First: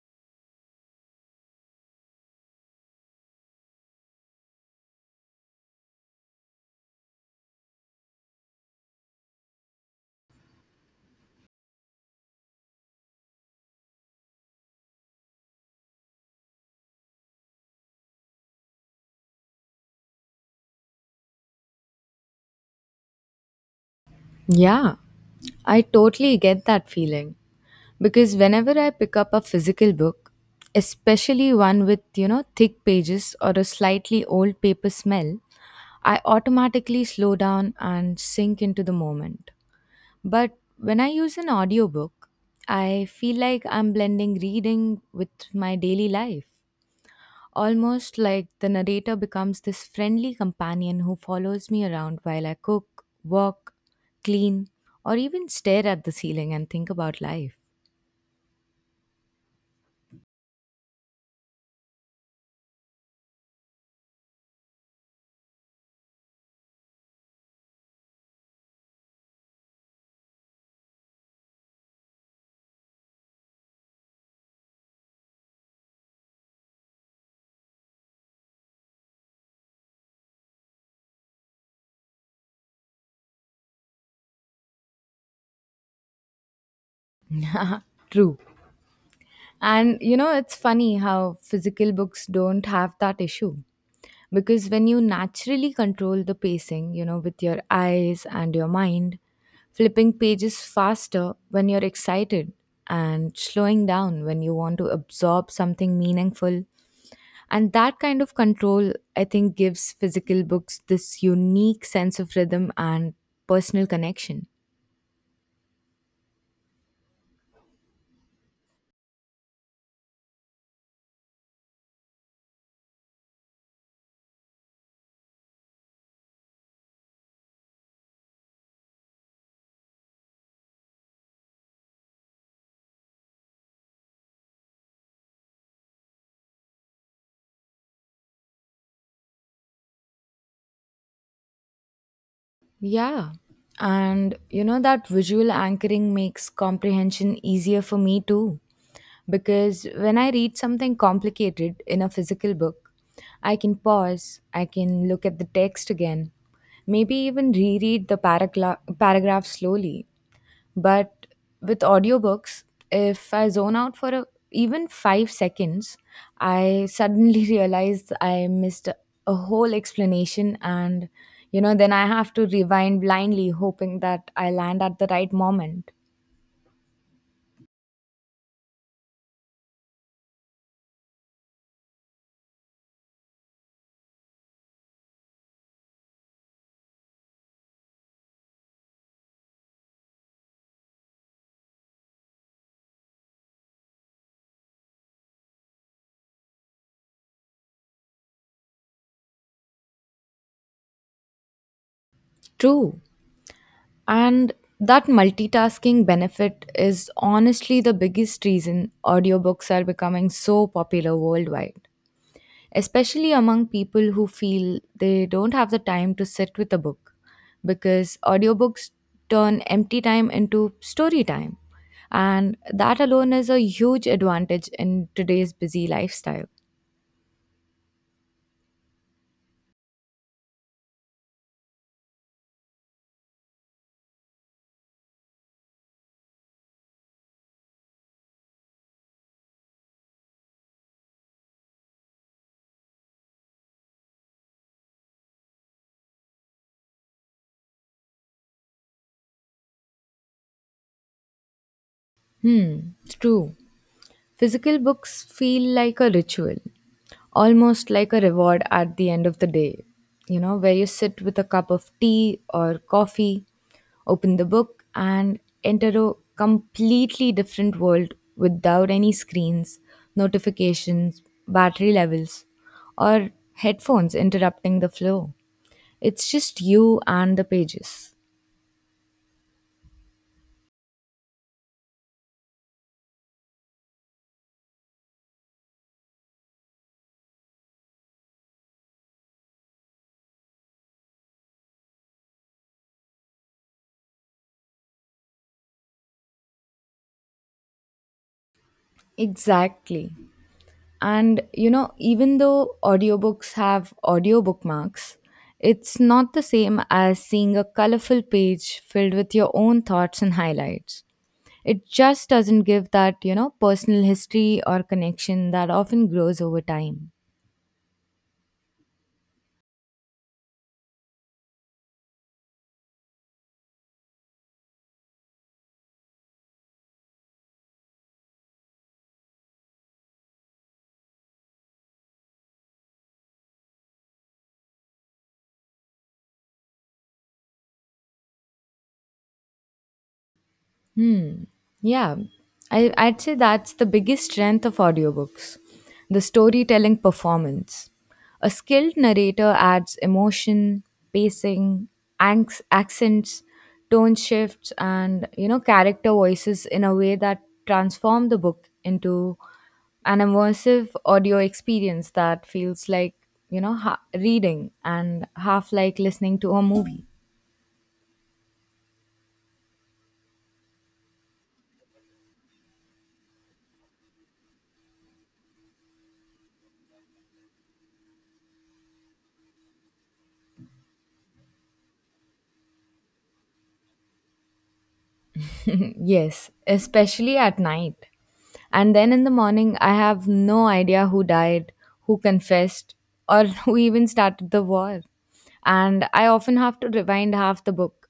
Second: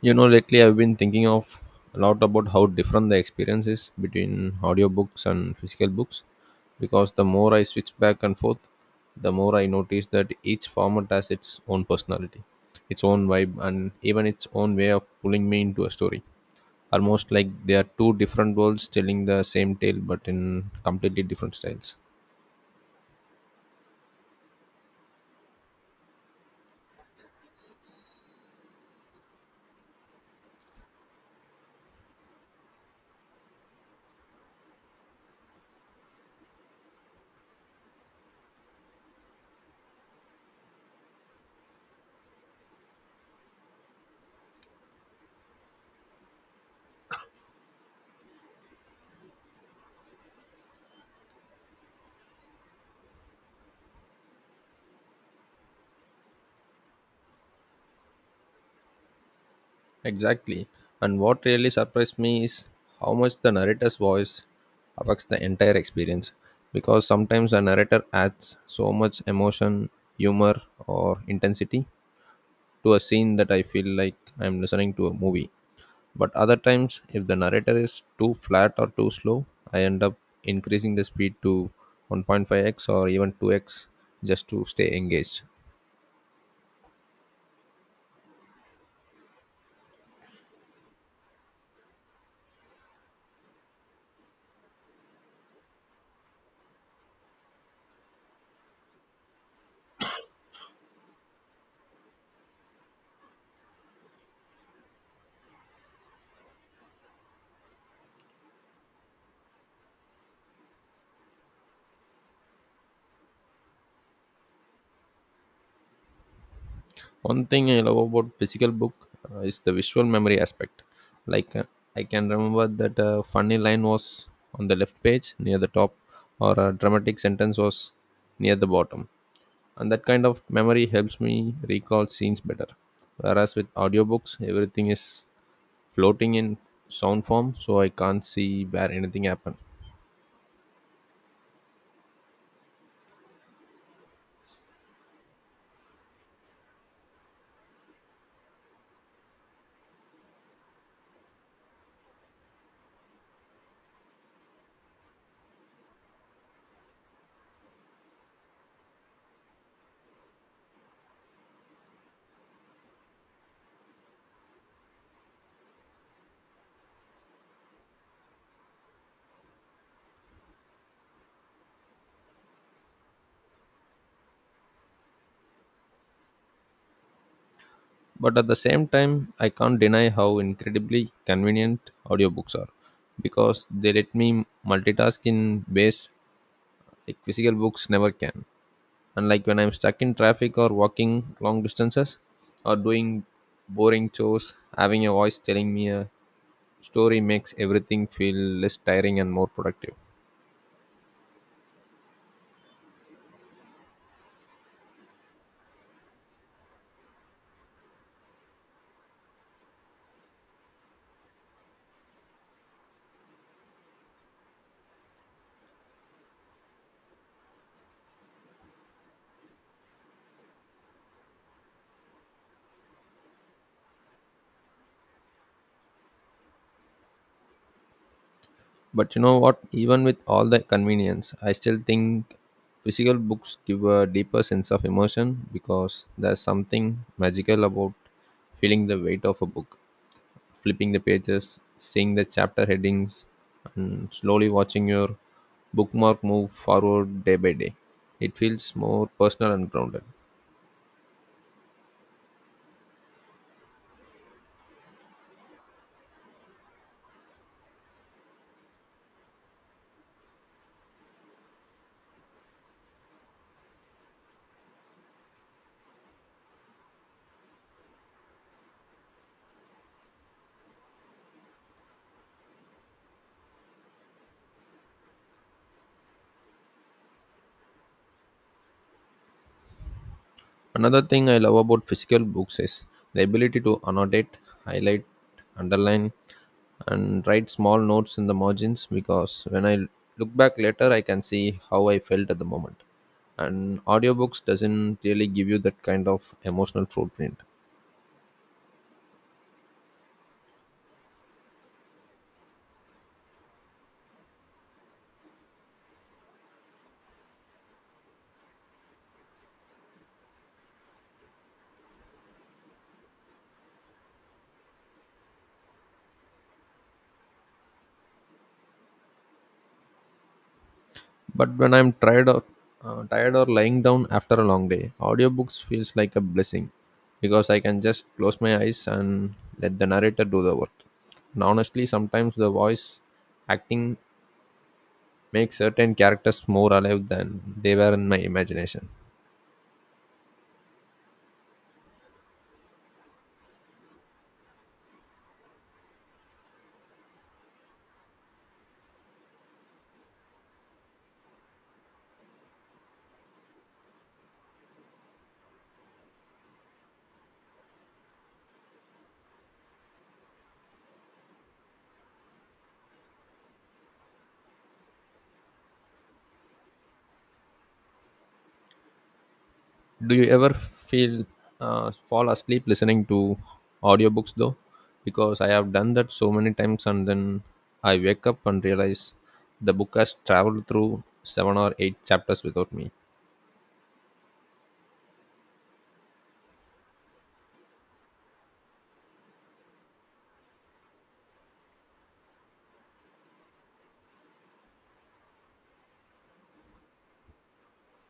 You know, lately I've been thinking of a lot about how different the experience is between audiobooks and physical books because the more I switch back and forth, the more I notice that each format has its own personality, its own vibe, and even its own way of pulling me into a story. Almost like they are two different worlds telling the same tale but in completely different styles. Yeah, I totally get that feeling because whenever I pick up a physical book, especially one with, thick pages or a slightly old paper smell, I automatically slow down and sink into the moment. But when I use an audiobook, I feel like I'm blending reading with my daily life. Almost like the narrator becomes this friendly companion who follows me around while I cook, walk, clean, or even stare at the ceiling and think about life. Exactly. And what really surprised me is how much the narrator's voice affects the entire experience. Because sometimes a narrator adds so much emotion, humor, or intensity to a scene that I feel like I'm listening to a movie. But other times, if the narrator is too flat or too slow, I end up increasing the speed to 1.5x or even 2x just to stay engaged. True. And you know, it's funny how physical books don't have that issue. Because when you naturally control the pacing, you know, with your eyes and your mind, flipping pages faster when you're excited and slowing down when you want to absorb something meaningful. And that kind of control, I think, gives physical books this unique sense of rhythm and personal connection. One thing I love about physical book is the visual memory aspect. Like I can remember that a funny line was on the left page near the top, or a dramatic sentence was near the bottom, and that kind of memory helps me recall scenes better. Whereas with audiobooks, everything is floating in sound form, so I can't see where anything happened. Yeah. And you know, that visual anchoring makes comprehension easier for me too. Because when I read something complicated in a physical book, I can pause, I can look at the text again, maybe even reread the paragraph slowly. But with audiobooks, if I zone out for even 5 seconds, I suddenly realize I missed a whole explanation. Then I have to rewind blindly, hoping that I land at the right moment. But at the same time, I can't deny how incredibly convenient audiobooks are because they let me multitask in ways like physical books never can. Unlike when I'm stuck in traffic or walking long distances or doing boring chores, having a voice telling me a story makes everything feel less tiring and more productive. True. And that multitasking benefit is honestly the biggest reason audiobooks are becoming so popular worldwide, especially among people who feel they don't have the time to sit with a book because audiobooks turn empty time into story time. And that alone is a huge advantage in today's busy lifestyle. But you know what? Even with all the convenience, I still think physical books give a deeper sense of emotion because there's something magical about feeling the weight of a book, flipping the pages, seeing the chapter headings, and slowly watching your bookmark move forward day by day. It feels more personal and grounded. It's true. Physical books feel like a ritual, almost like a reward at the end of the day, you know, where you sit with a cup of tea or coffee, open the book, and enter a completely different world without any screens, notifications, battery levels, or headphones interrupting the flow. It's just you and the pages. Another thing I love about physical books is the ability to annotate, highlight, underline, and write small notes in the margins because when I look back later, I can see how I felt at the moment. And audiobooks doesn't really give you that kind of emotional footprint. Exactly. And even though audiobooks have audio bookmarks, it's not the same as seeing a colorful page filled with your own thoughts and highlights. It just doesn't give that, you know, personal history or connection that often grows over time. But when I'm tired or lying down after a long day, audiobooks feels like a blessing because I can just close my eyes and let the narrator do the work. And honestly, sometimes the voice acting make certain characters more alive than they were in my imagination. Hmm. Yeah. I'd say that's the biggest strength of audiobooks, the storytelling performance. A skilled narrator adds emotion, pacing, accents, tone shifts, and you know, character voices in a way that transform the book into an immersive audio experience that feels like, you know, reading and half like listening to a movie. Do you ever feel fall asleep listening to audiobooks though? Because I have done that so many times and then I wake up and realize the book has traveled through seven or eight chapters without me. Yes, especially at night. And then in the morning, I have no idea who died, who confessed, or who even started the war. And I often have to rewind half the book.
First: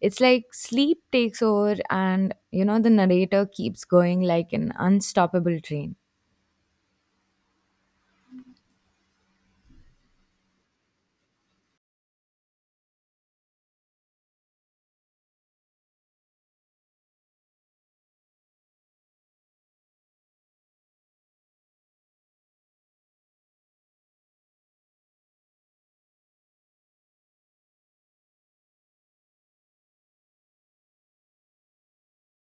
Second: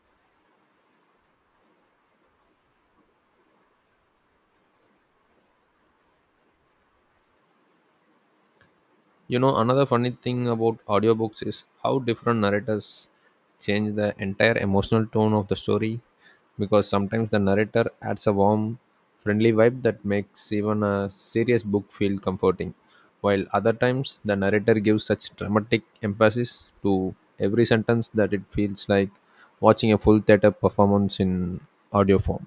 It's like sleep takes over, and you know, the narrator keeps going like an unstoppable train. You know, another funny thing about audiobooks is how different narrators change the entire emotional tone of the story because sometimes the narrator adds a warm, friendly vibe that makes even a serious book feel comforting, while other times the narrator gives such dramatic emphasis to every sentence that it feels like watching a full theater performance in audio form.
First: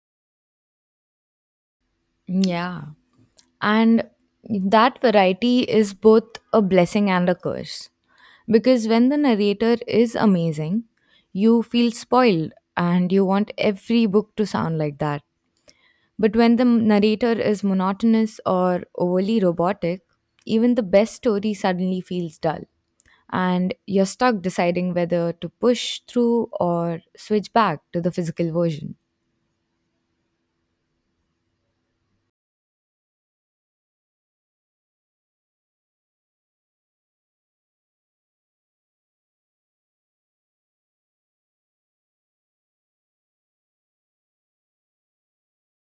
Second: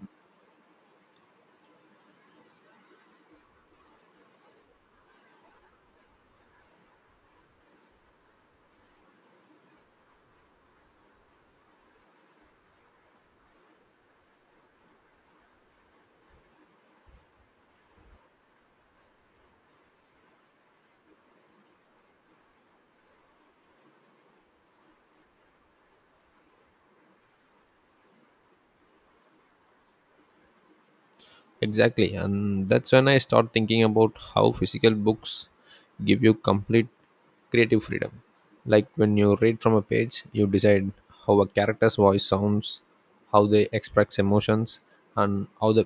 Yeah. And that variety is both a blessing and a curse. Because when the narrator is amazing, you feel spoiled and you want every book to sound like that. But when the narrator is monotonous or overly robotic, even the best story suddenly feels dull. And you're stuck deciding whether to push through or switch back to the physical version. Exactly, and that's when I start thinking about how physical books give you complete creative freedom. Like when you read from a page, you decide how a character's voice sounds, how they express emotions, and how the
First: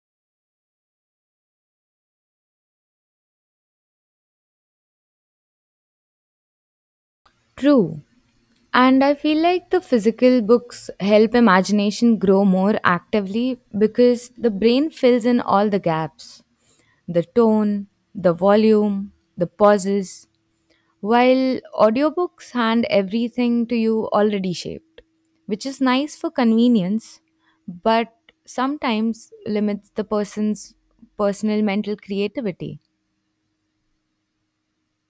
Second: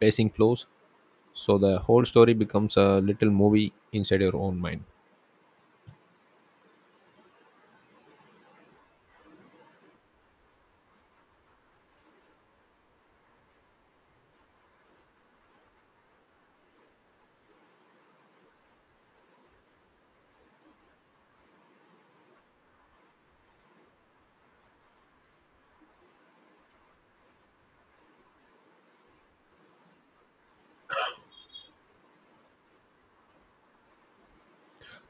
pacing flows. So the whole story becomes a little movie inside your own mind. True. And I feel like the physical books help imagination grow more actively because the brain fills in all the gaps, the tone, the volume, the pauses, while audiobooks hand everything to you already shaped, which is nice for convenience but sometimes limits the person's personal mental creativity.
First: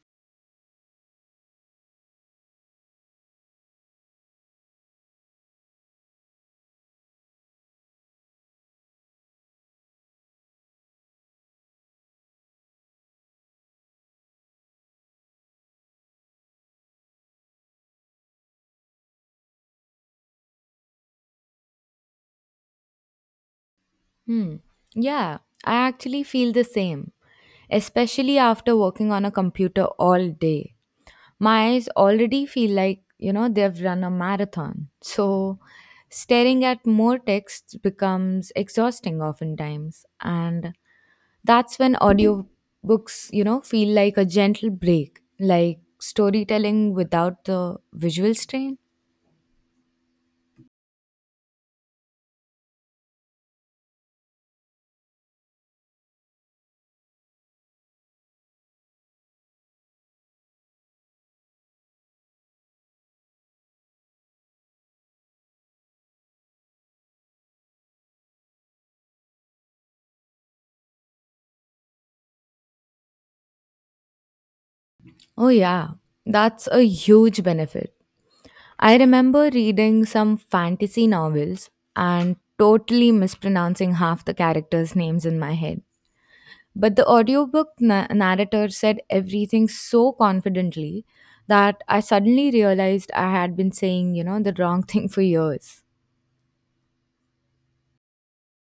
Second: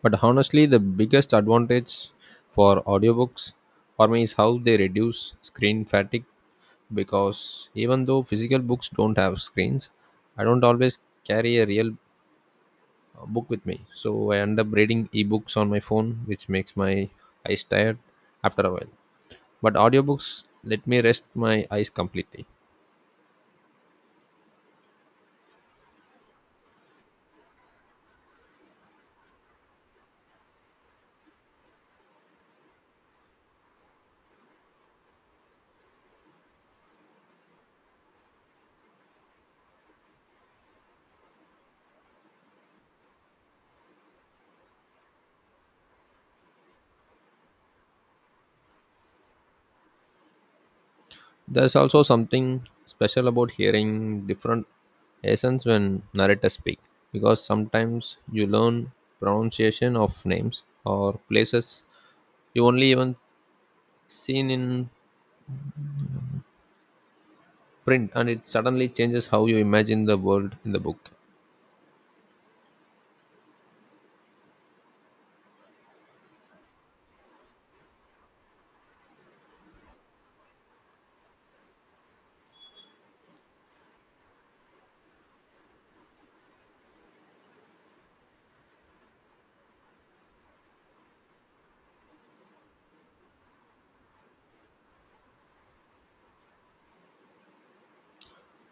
But honestly, the biggest advantage for audiobooks for me is how they reduce screen fatigue because even though physical books don't have screens, I don't always carry a real book with me. So I end up reading ebooks on my phone, which makes my eyes tired after a while. But audiobooks let me rest my eyes completely. Hmm. Yeah, I actually feel the same, especially after working on a computer all day. My eyes already feel like, you know, they've run a marathon. So staring at more texts becomes exhausting oftentimes. And that's when audiobooks, you know, feel like a gentle break, like storytelling without the visual strain. There's also something special about hearing different accents when narrators speak, because sometimes you learn pronunciation of names or places you only even seen in print, and it suddenly changes how you imagine the world in the book. Oh, yeah, that's a huge benefit. I remember reading some fantasy novels and totally mispronouncing half the characters' names in my head. But the audiobook narrator said everything so confidently that I suddenly realized I had been saying, you know, the wrong thing for years.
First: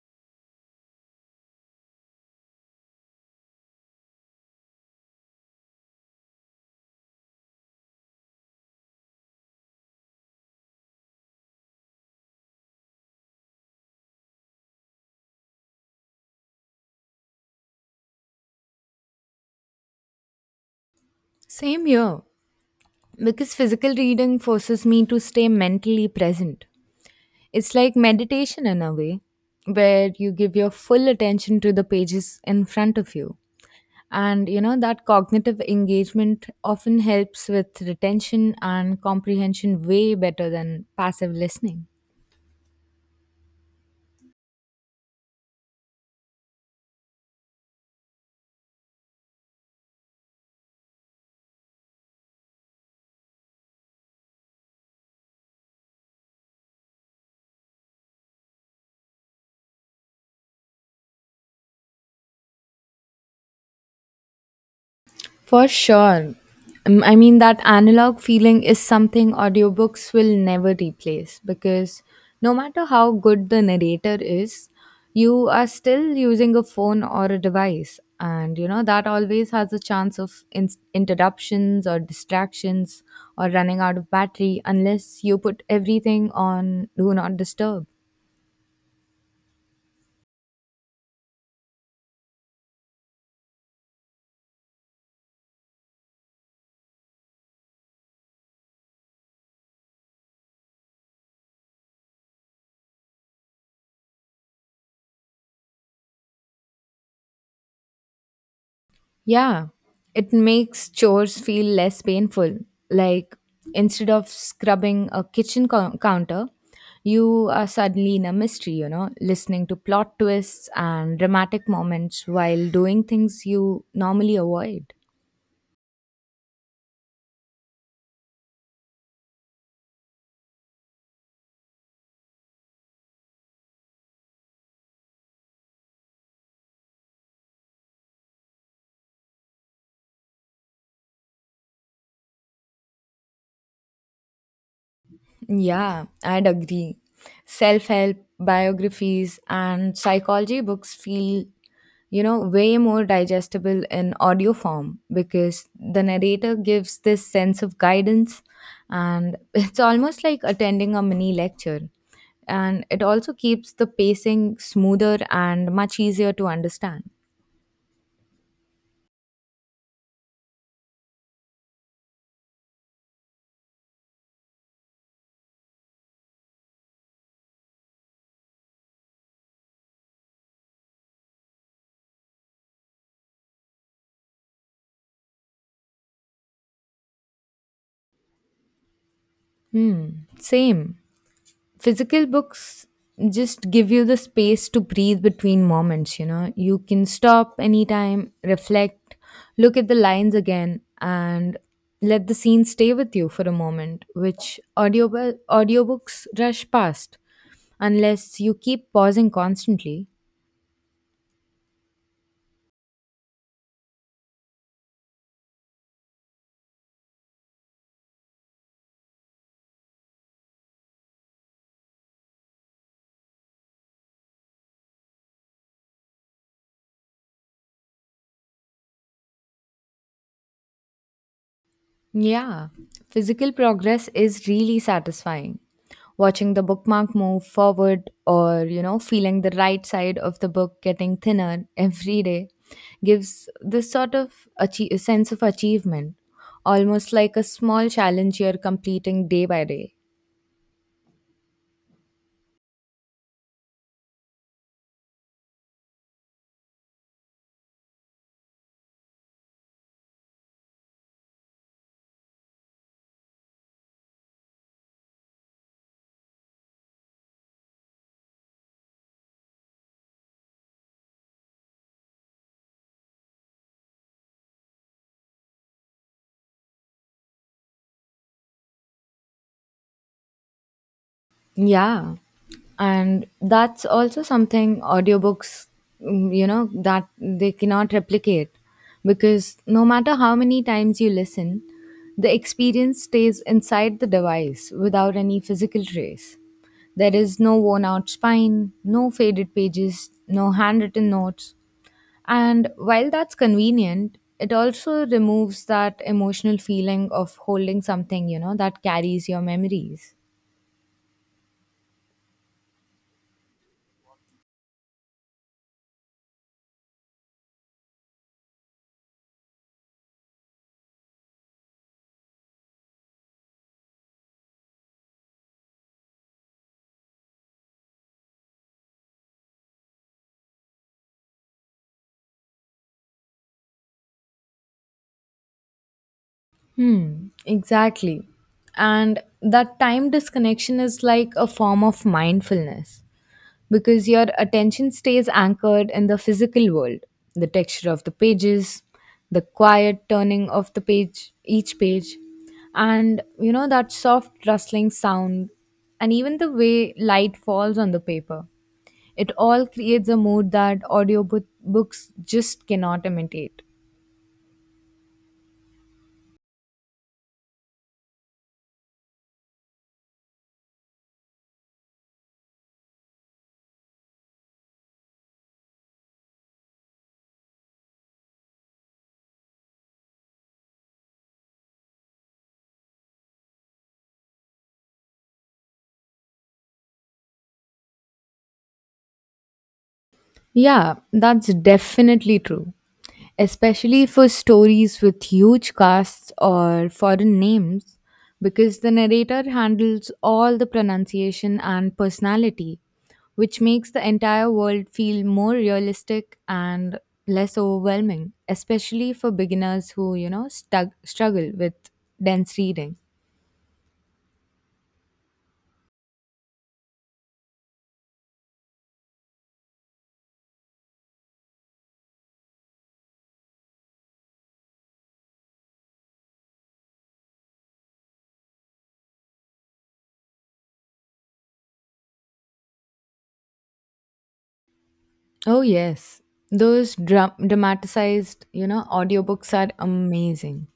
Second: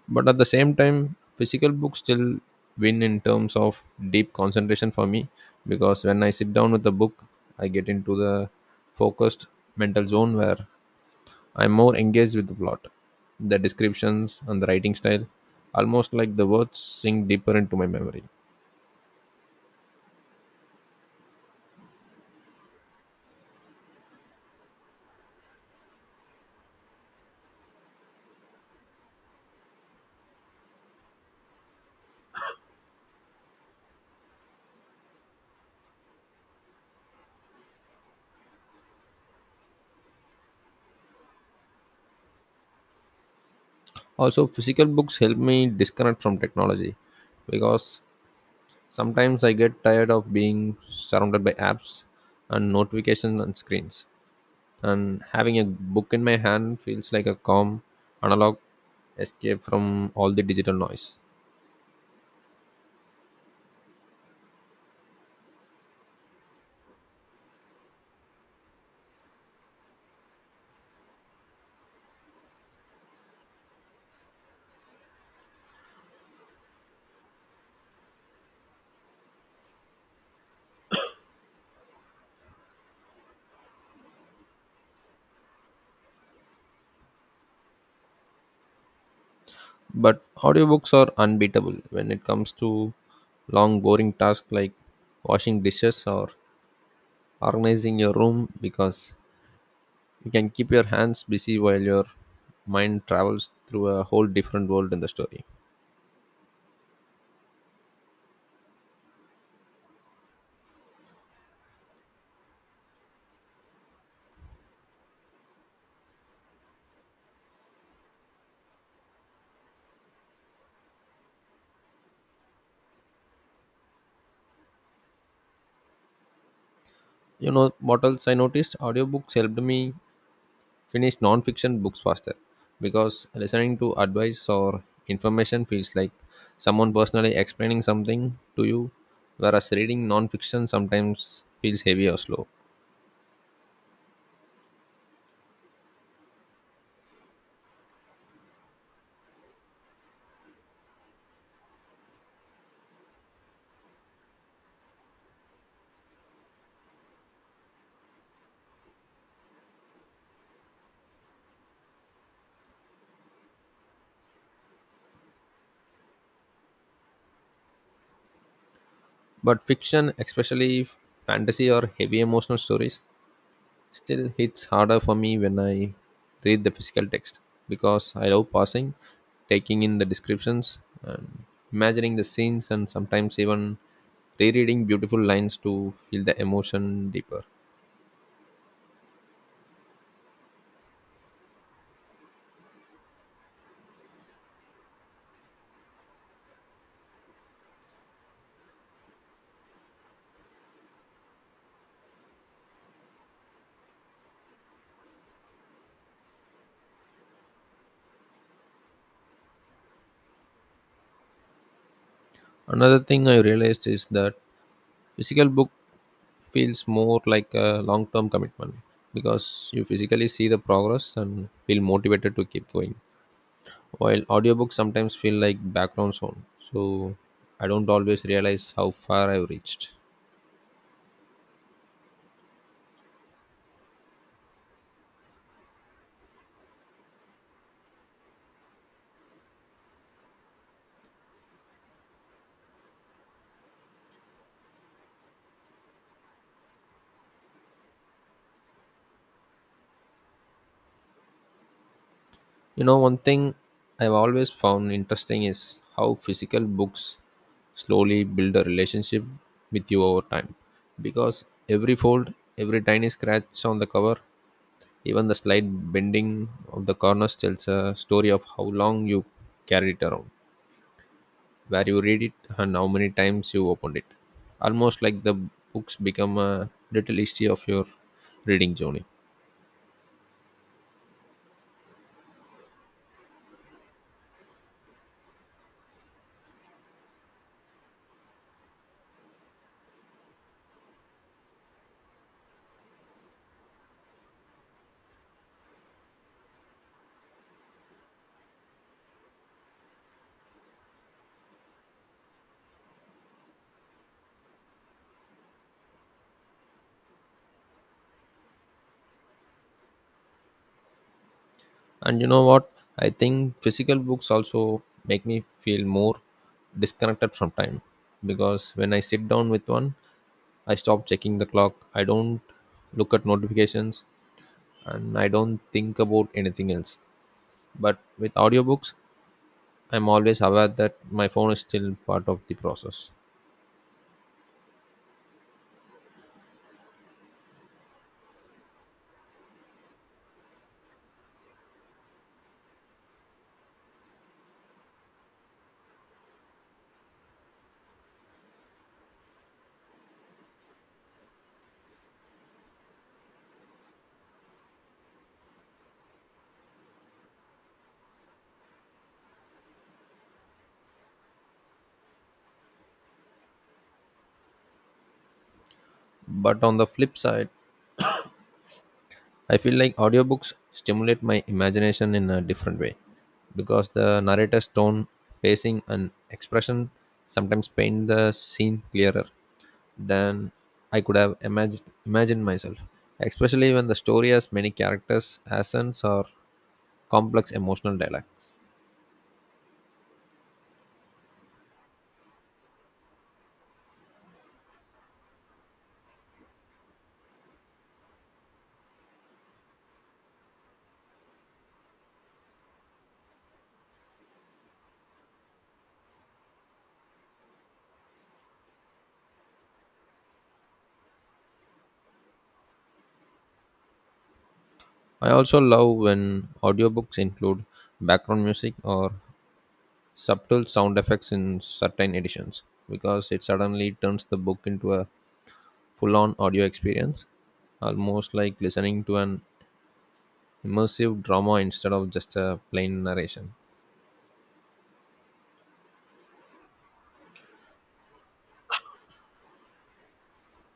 But at the same time, physical books still win in terms of deep concentration for me, because when I sit down with a book, I get into the focused mental zone where I'm more engaged with the plot, the descriptions, and the writing style, almost like the words sink deeper into my memory. Same here, because physical reading forces me to stay mentally present. It's like meditation in a way, where you give your full attention to the pages in front of you. And you know, that cognitive engagement often helps with retention and comprehension way better than passive listening. Also, physical books help me disconnect from technology because sometimes I get tired of being surrounded by apps and notifications and screens. And having a book in my hand feels like a calm, analog escape from all the digital noise. For sure. I mean, that analog feeling is something audiobooks will never replace because no matter how good the narrator is, you are still using a phone or a device. And, you know, that always has a chance of interruptions or distractions or running out of battery unless you put everything on Do Not Disturb. But audiobooks are unbeatable when it comes to long, boring tasks like washing dishes or organizing your room because you can keep your hands busy while your mind travels through a whole different world in the story. Yeah, it makes chores feel less painful. Like instead of scrubbing a kitchen counter, you are suddenly in a mystery, you know, listening to plot twists and dramatic moments while doing things you normally avoid. You know what else I noticed? Audiobooks helped me finish non-fiction books faster because listening to advice or information feels like someone personally explaining something to you, whereas reading non-fiction sometimes feels heavy or slow. Yeah, I'd agree. Self help biographies and psychology books feel, you know, way more digestible in audio form because the narrator gives this sense of guidance, and it's almost like attending a mini lecture. And it also keeps the pacing smoother and much easier to understand. But fiction, especially fantasy or heavy emotional stories, still hits harder for me when I read the physical text because I love pausing, taking in the descriptions, and imagining the scenes, and sometimes even rereading beautiful lines to feel the emotion deeper. Hmm, Same. Physical books just give you the space to breathe between moments. You know, you can stop anytime, reflect, look at the lines again, and let the scene stay with you for a moment, which audiobooks rush past unless you keep pausing constantly. Another thing I realized is that physical book feels more like a long term commitment because you physically see the progress and feel motivated to keep going while audiobooks sometimes feel like background sound so I don't always realize how far I've reached. Yeah, physical progress is really satisfying. Watching the bookmark move forward or, you know, feeling the right side of the book getting thinner every day gives this sort of sense of achievement, almost like a small challenge you're completing day by day. You know, one thing I've always found interesting is how physical books slowly build a relationship with you over time. Because every fold, every tiny scratch on the cover, even the slight bending of the corners tells a story of how long you carried it around, where you read it, and how many times you opened it. Almost like the books become a little history of your reading journey. Yeah. And that's also something audiobooks, you know, that they cannot replicate because no matter how many times you listen, the experience stays inside the device without any physical trace. There is no worn out spine, no faded pages, no handwritten notes. And while that's convenient, it also removes that emotional feeling of holding something, you know, that carries your memories. And you know what? I think physical books also make me feel more disconnected from time because when I sit down with one, I stop checking the clock. I don't look at notifications and I don't think about anything else. But with audiobooks, I'm always aware that my phone is still part of the process. Exactly. And that time disconnection is like a form of mindfulness because your attention stays anchored in the physical world, the texture of the pages, the quiet turning of the page, each page, and you know, that soft rustling sound, and even the way light falls on the paper. It all creates a mood that audiobooks just cannot imitate. But on the flip side, I feel like audiobooks stimulate my imagination in a different way because the narrator's tone, pacing, and expression sometimes paint the scene clearer than I could have imagined myself, especially when the story has many characters, accents, or complex emotional dialects. Yeah, that's definitely true. Especially for stories with huge casts or foreign names, because the narrator handles all the pronunciation and personality, which makes the entire world feel more realistic and less overwhelming, especially for beginners who, you know, struggle with dense reading. I also love when audiobooks include background music or subtle sound effects in certain editions because it suddenly turns the book into a full-on audio experience, almost like listening to an immersive drama instead of just a plain narration. Oh, yes. Those dramatized, you know, audiobooks are amazing.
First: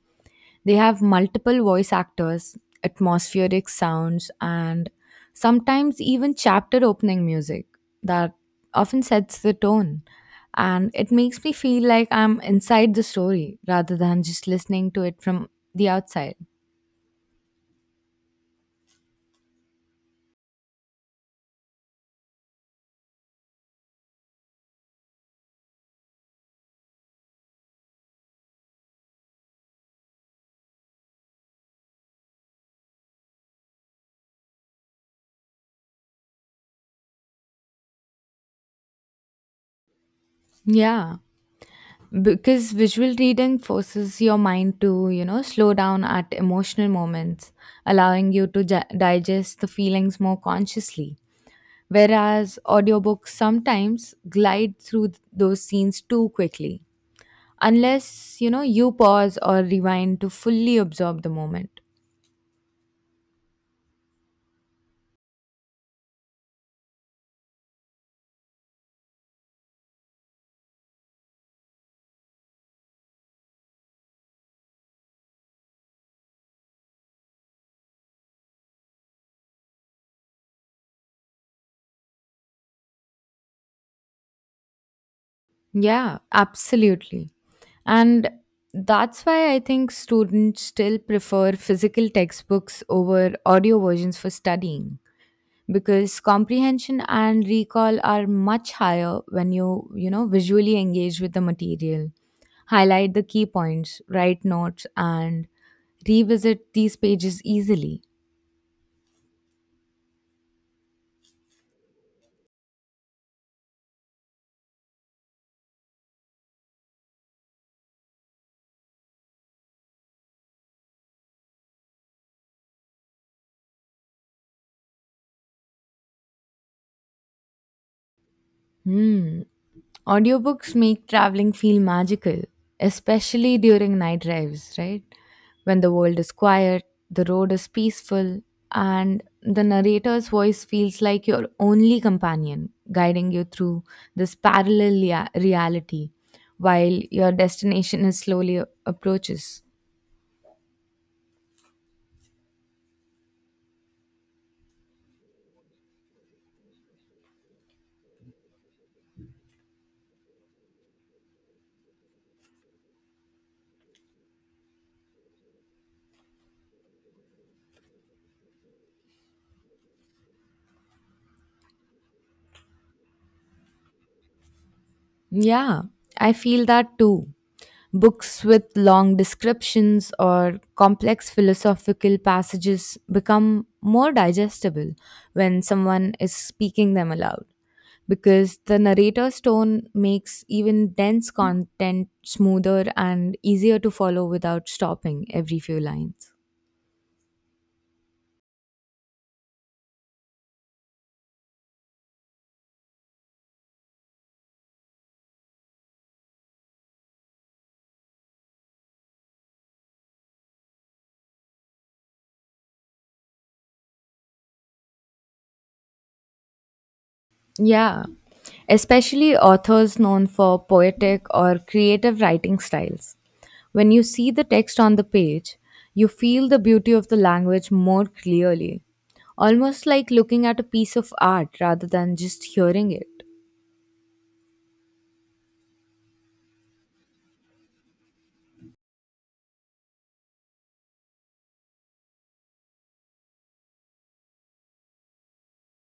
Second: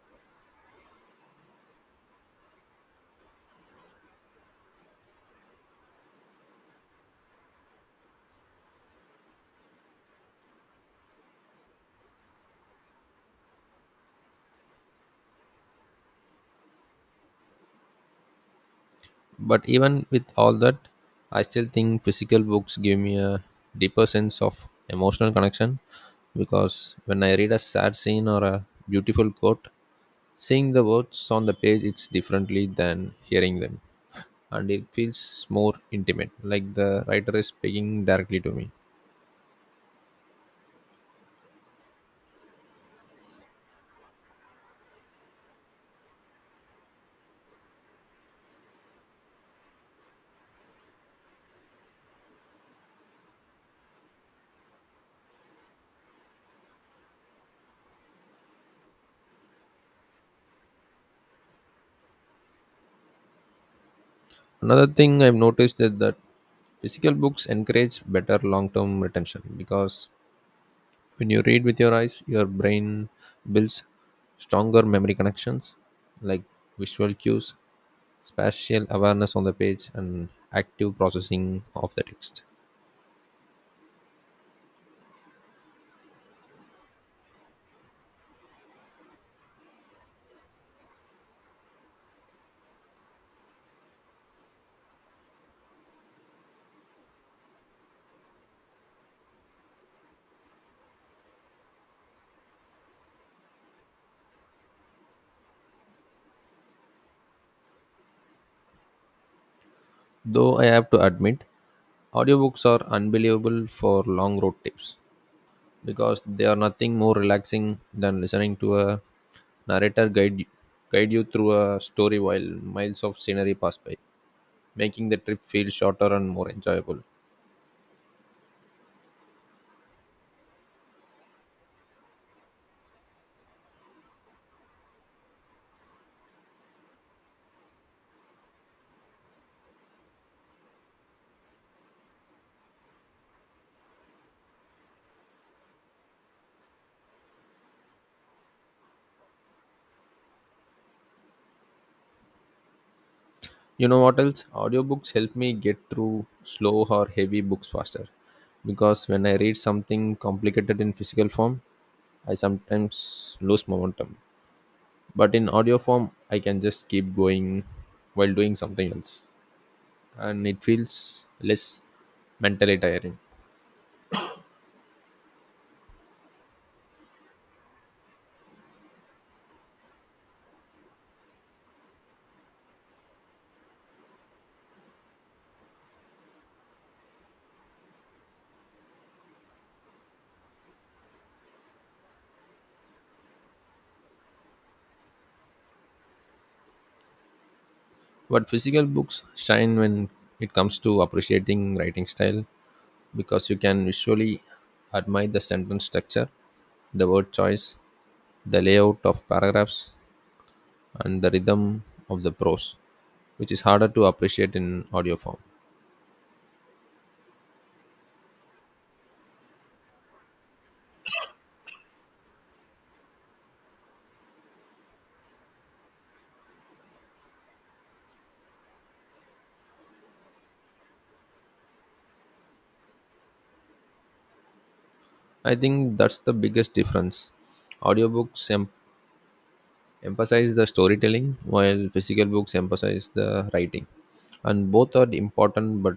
They have multiple voice actors, atmospheric sounds, and sometimes even chapter opening music that often sets the tone. And it makes me feel like I'm inside the story rather than just listening to it from the outside. But even with all that, I still think physical books give me a deeper sense of emotional connection because when I read a sad scene or a beautiful quote, seeing the words on the page it's differently than hearing them, and it feels more intimate, like the writer is speaking directly to me. Yeah, because visual reading forces your mind to, you know, slow down at emotional moments, allowing you to digest the feelings more consciously, whereas audiobooks sometimes glide through those scenes too quickly unless, you know, you pause or rewind to fully absorb the moment. Another thing I've noticed is that physical books encourage better long term retention because when you read with your eyes, your brain builds stronger memory connections like visual cues, spatial awareness on the page, and active processing of the text. Yeah, absolutely. And that's why I think students still prefer physical textbooks over audio versions for studying, because comprehension and recall are much higher when you know visually engage with the material, highlight the key points, write notes, and revisit these pages easily. Though I have to admit, audiobooks are unbelievable for long road trips because they are nothing more relaxing than listening to a narrator guide you through a story while miles of scenery pass by, making the trip feel shorter and more enjoyable. hmm Audiobooks make traveling feel magical, especially during night drives, right? When the world is quiet, the road is peaceful, and the narrator's voice feels like your only companion, guiding you through this parallel reality while your destination is slowly approaches. You know what else? Audiobooks help me get through slow or heavy books faster because when I read something complicated in physical form, I sometimes lose momentum. But in audio form, I can just keep going while doing something else, and it feels less mentally tiring. Yeah, I feel that too. Books with long descriptions or complex philosophical passages become more digestible when someone is speaking them aloud, because the narrator's tone makes even dense content smoother and easier to follow without stopping every few lines. But physical books shine when it comes to appreciating writing style because you can visually admire the sentence structure, the word choice, the layout of paragraphs, and the rhythm of the prose, which is harder to appreciate in audio form. Yeah, especially authors known for poetic or creative writing styles. When you see the text on the page, you feel the beauty of the language more clearly, almost like looking at a piece of art rather than just hearing it. I think that's the biggest difference. Audiobooks emphasize the storytelling, while physical books emphasize the writing. And both are important, but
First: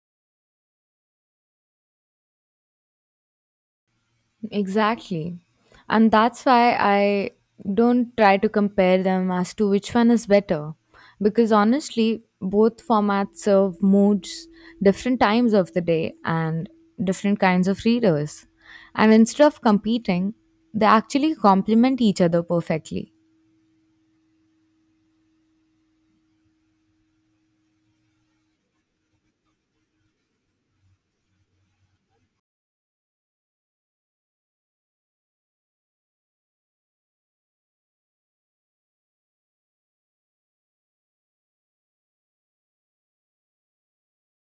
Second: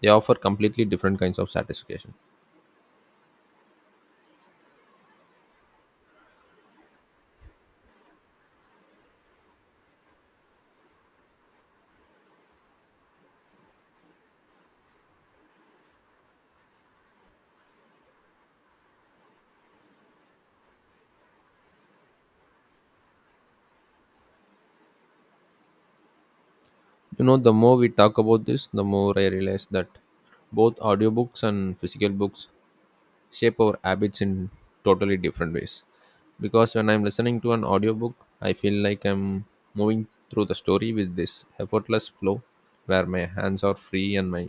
they offer completely different kinds of satisfaction. Exactly. And that's why I don't try to compare them as to which one is better. Because honestly, both formats serve moods, different times of the day, and different kinds of readers. And instead of competing, they actually complement each other perfectly. You know, the more we talk about this, the more I realize that both audiobooks and physical books shape our habits in totally different ways. Because when I'm listening to an audiobook, I feel like I'm moving through the story with this effortless flow where my hands are free and my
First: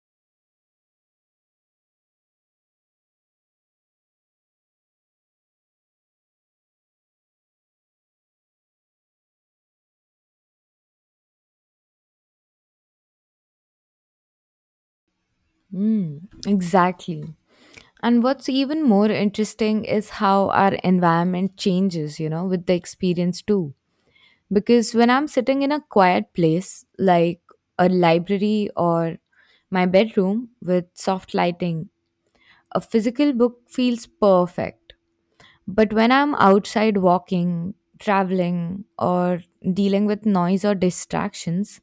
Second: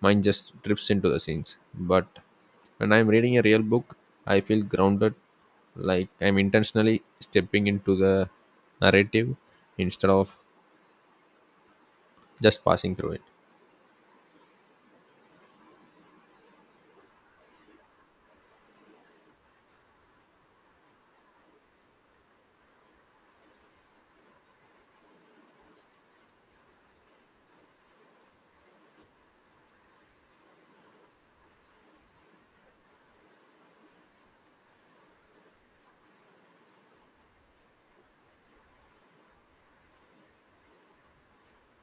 mind just drifts into the scenes. But when I'm reading a real book, I feel grounded, like I'm intentionally stepping into the narrative instead of just passing through it. Mm, exactly. And what's even more interesting is how our environment changes, you know, with the experience too. Because when I'm sitting in a quiet place, like a library or my bedroom with soft lighting, a physical book feels perfect. But when I'm outside walking, traveling, or dealing with noise or distractions,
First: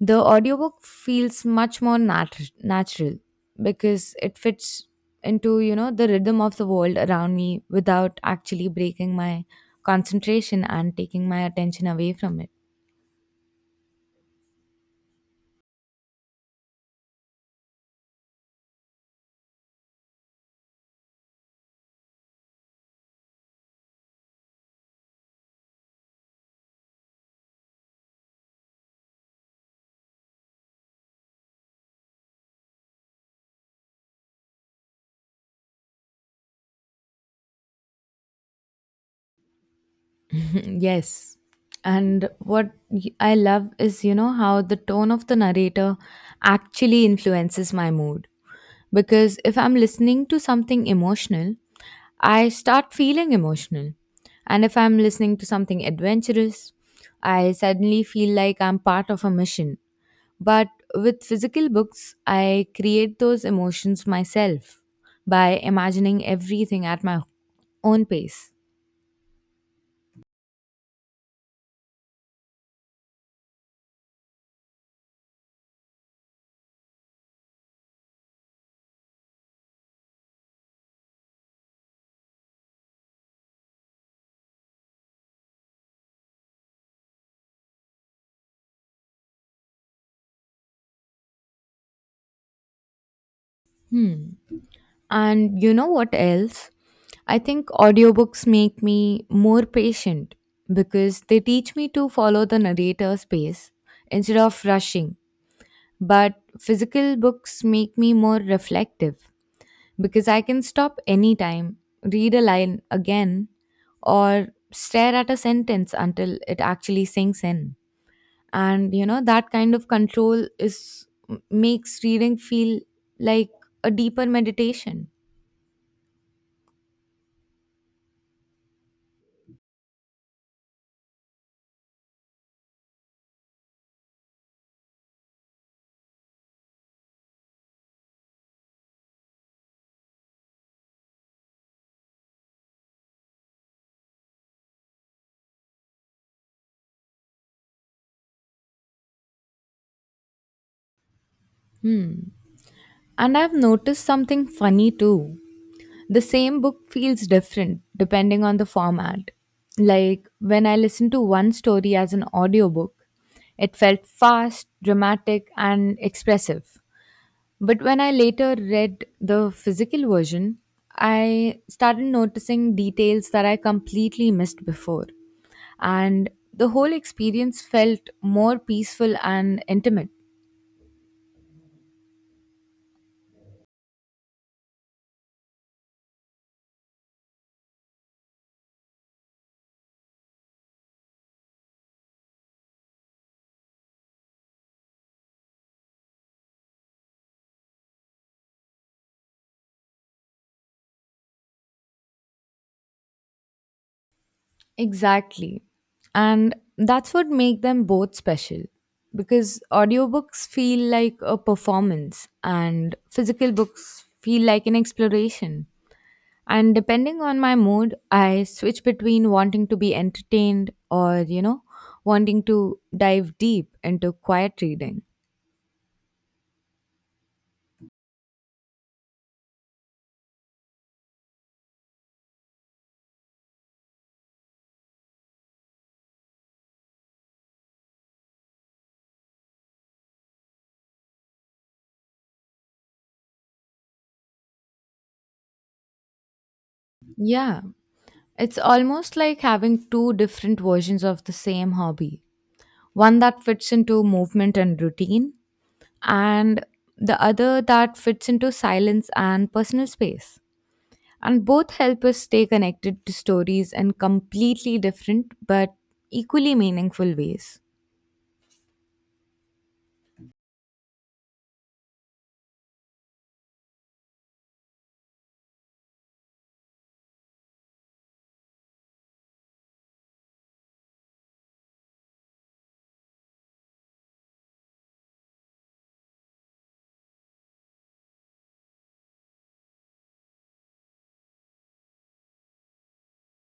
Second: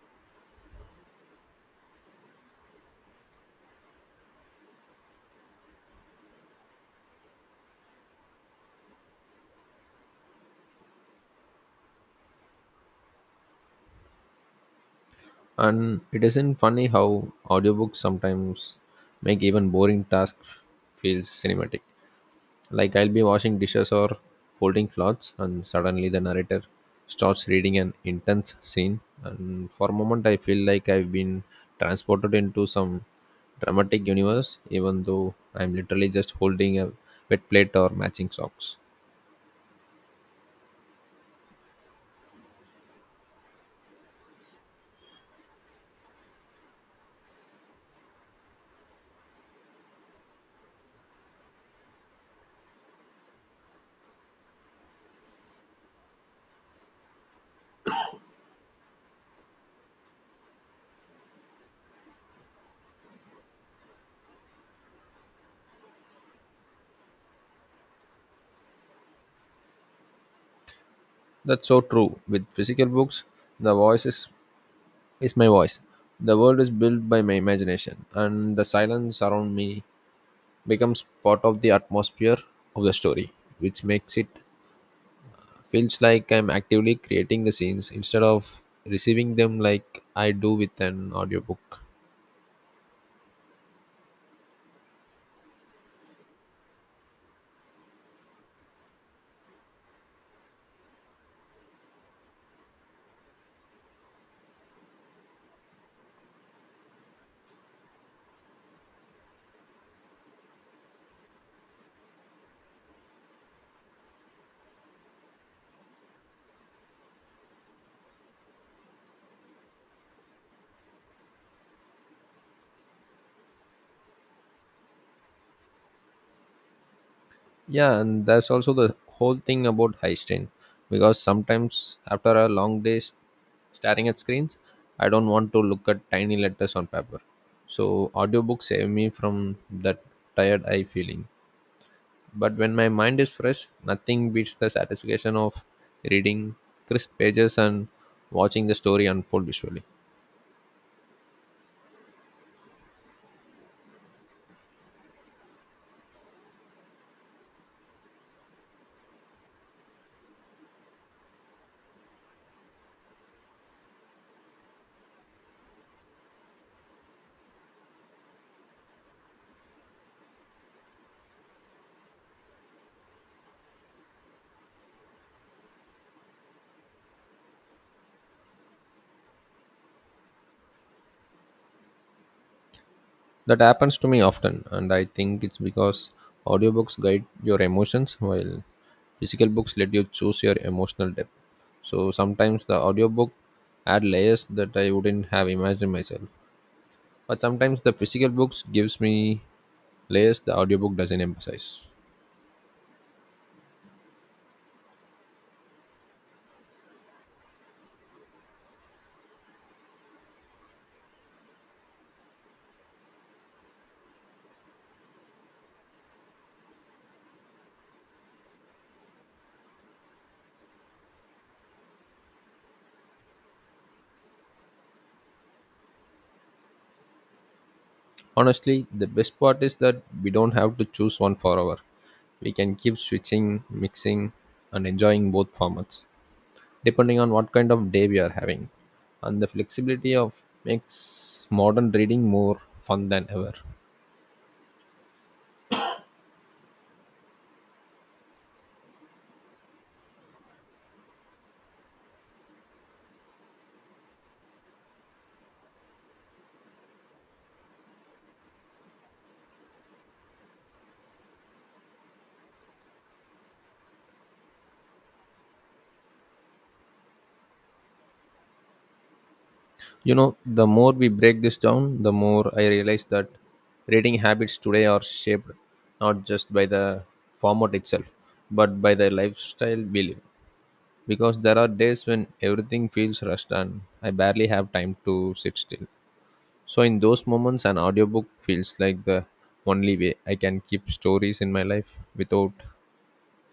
the audiobook feels much more natural because it fits into, you know, the rhythm of the world around me without actually breaking my concentration and taking my attention away from it. And it isn't funny how audiobooks sometimes make even boring tasks feel cinematic. Like I'll be washing dishes or folding clothes and suddenly the narrator starts reading an intense scene and for a moment I feel like I've been transported into some dramatic universe even though I'm literally just holding a wet plate or matching socks. Yes. And what I love is, you know, how the tone of the narrator actually influences my mood. Because if I'm listening to something emotional, I start feeling emotional. And if I'm listening to something adventurous, I suddenly feel like I'm part of a mission. But with physical books, I create those emotions myself by imagining everything at my own pace. That's so true. With physical books, the voice is my voice. The world is built by my imagination, and the silence around me becomes part of the atmosphere of the story, which makes it feels like I'm actively creating the scenes instead of receiving them like I do with an audiobook. And you know what else? I think audiobooks make me more patient because they teach me to follow the narrator's pace instead of rushing. But physical books make me more reflective because I can stop anytime, read a line again, or stare at a sentence until it actually sinks in. And you know, that kind of control is makes reading feel like a deeper meditation. Yeah, and that's also the whole thing about high strain because sometimes after a long day staring at screens, I don't want to look at tiny letters on paper. So audiobooks save me from that tired eye feeling. But when my mind is fresh, nothing beats the satisfaction of reading crisp pages and watching the story unfold visually. Hmm. And I've noticed something funny too. The same book feels different depending on the format. Like when I listened to one story as an audiobook, it felt fast, dramatic, and expressive. But when I later read the physical version, I started noticing details that I completely missed before. And the whole experience felt more peaceful and intimate. That happens to me often, and I think it's because audiobooks guide your emotions while physical books let you choose your emotional depth. So sometimes the audiobook add layers that I wouldn't have imagined myself. But sometimes the physical books gives me layers the audiobook doesn't emphasize. Exactly. And that's what make them both special because audiobooks feel like a performance and physical books feel like an exploration. And depending on my mood, I switch between wanting to be entertained or, you know, wanting to dive deep into quiet reading. Honestly, the best part is that we don't have to choose one forever. We can keep switching, mixing, and enjoying both formats, depending on what kind of day we are having. And the flexibility of makes modern reading more fun than ever. Yeah. It's almost like having two different versions of the same hobby, one that fits into movement and routine, and the other that fits into silence and personal space. And both help us stay connected to stories in completely different but equally meaningful ways. You know, the more we break this down, the more I realize that reading habits today are shaped not just by the format itself, but by the lifestyle we live. Because there are days when everything feels rushed and I barely have time to sit still. So in those moments an audiobook feels like the only way I can keep stories in my life without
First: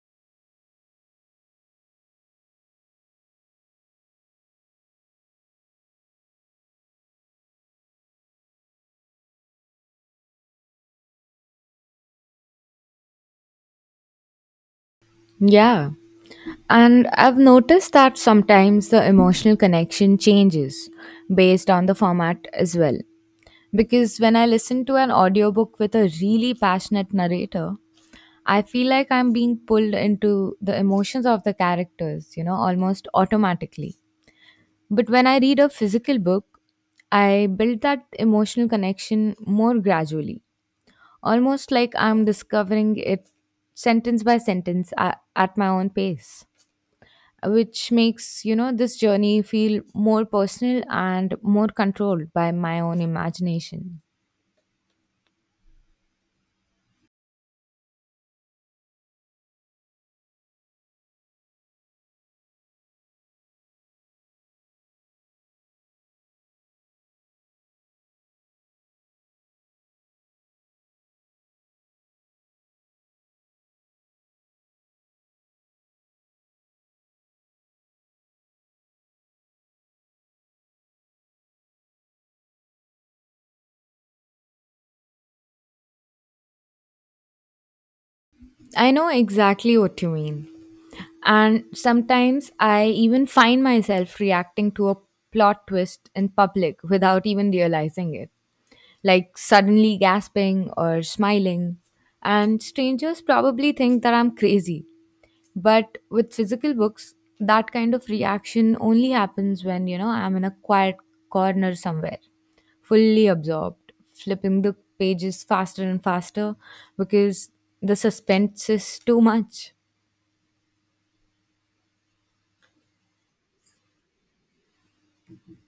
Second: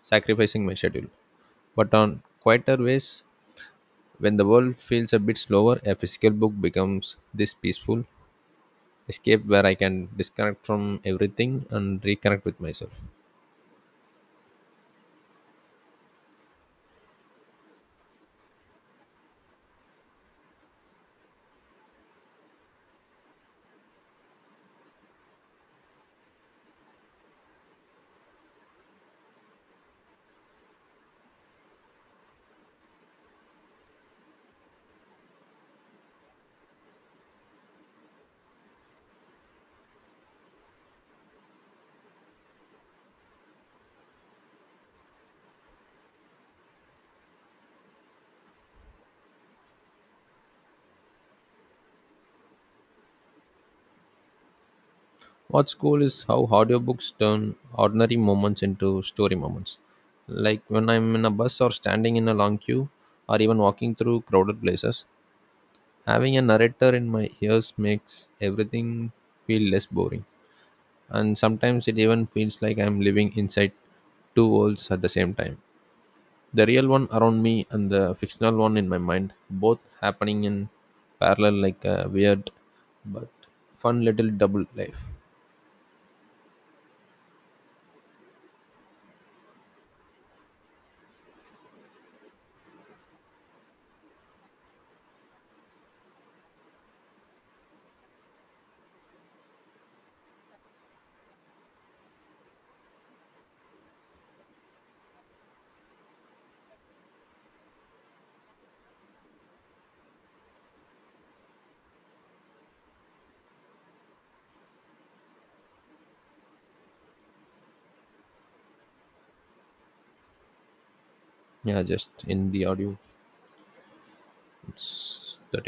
sacrificing my schedule. But on quieter ways, when the world feels a bit slower, a physical book becomes this peaceful escape where I can disconnect from everything and reconnect with myself. Yeah. And I've noticed that sometimes the emotional connection changes based on the format as well. Because when I listen to an audiobook with a really passionate narrator, I feel like I'm being pulled into the emotions of the characters, you know, almost automatically. But when I read a physical book, I build that emotional connection more gradually, almost like I'm discovering it sentence by sentence at my own pace, which makes, you know, this journey feel more personal and more controlled by my own imagination. What's cool is how audiobooks turn ordinary moments into story moments. Like when I'm in a bus or standing in a long queue or even walking through crowded places, having a narrator in my ears makes everything feel less boring. And sometimes it even feels like I'm living inside two worlds at the same time. The real one around me and the fictional one in my mind, both happening in parallel like a weird but fun little double life. I know exactly what you mean. And sometimes I even find myself reacting to a plot twist in public without even realizing it, like suddenly gasping or smiling. And strangers probably think that I'm crazy. But with physical books, that kind of reaction only happens when, you know, I'm in a quiet corner somewhere, fully absorbed, flipping the pages faster and faster because the suspense is too much. Yeah, just in the audio. That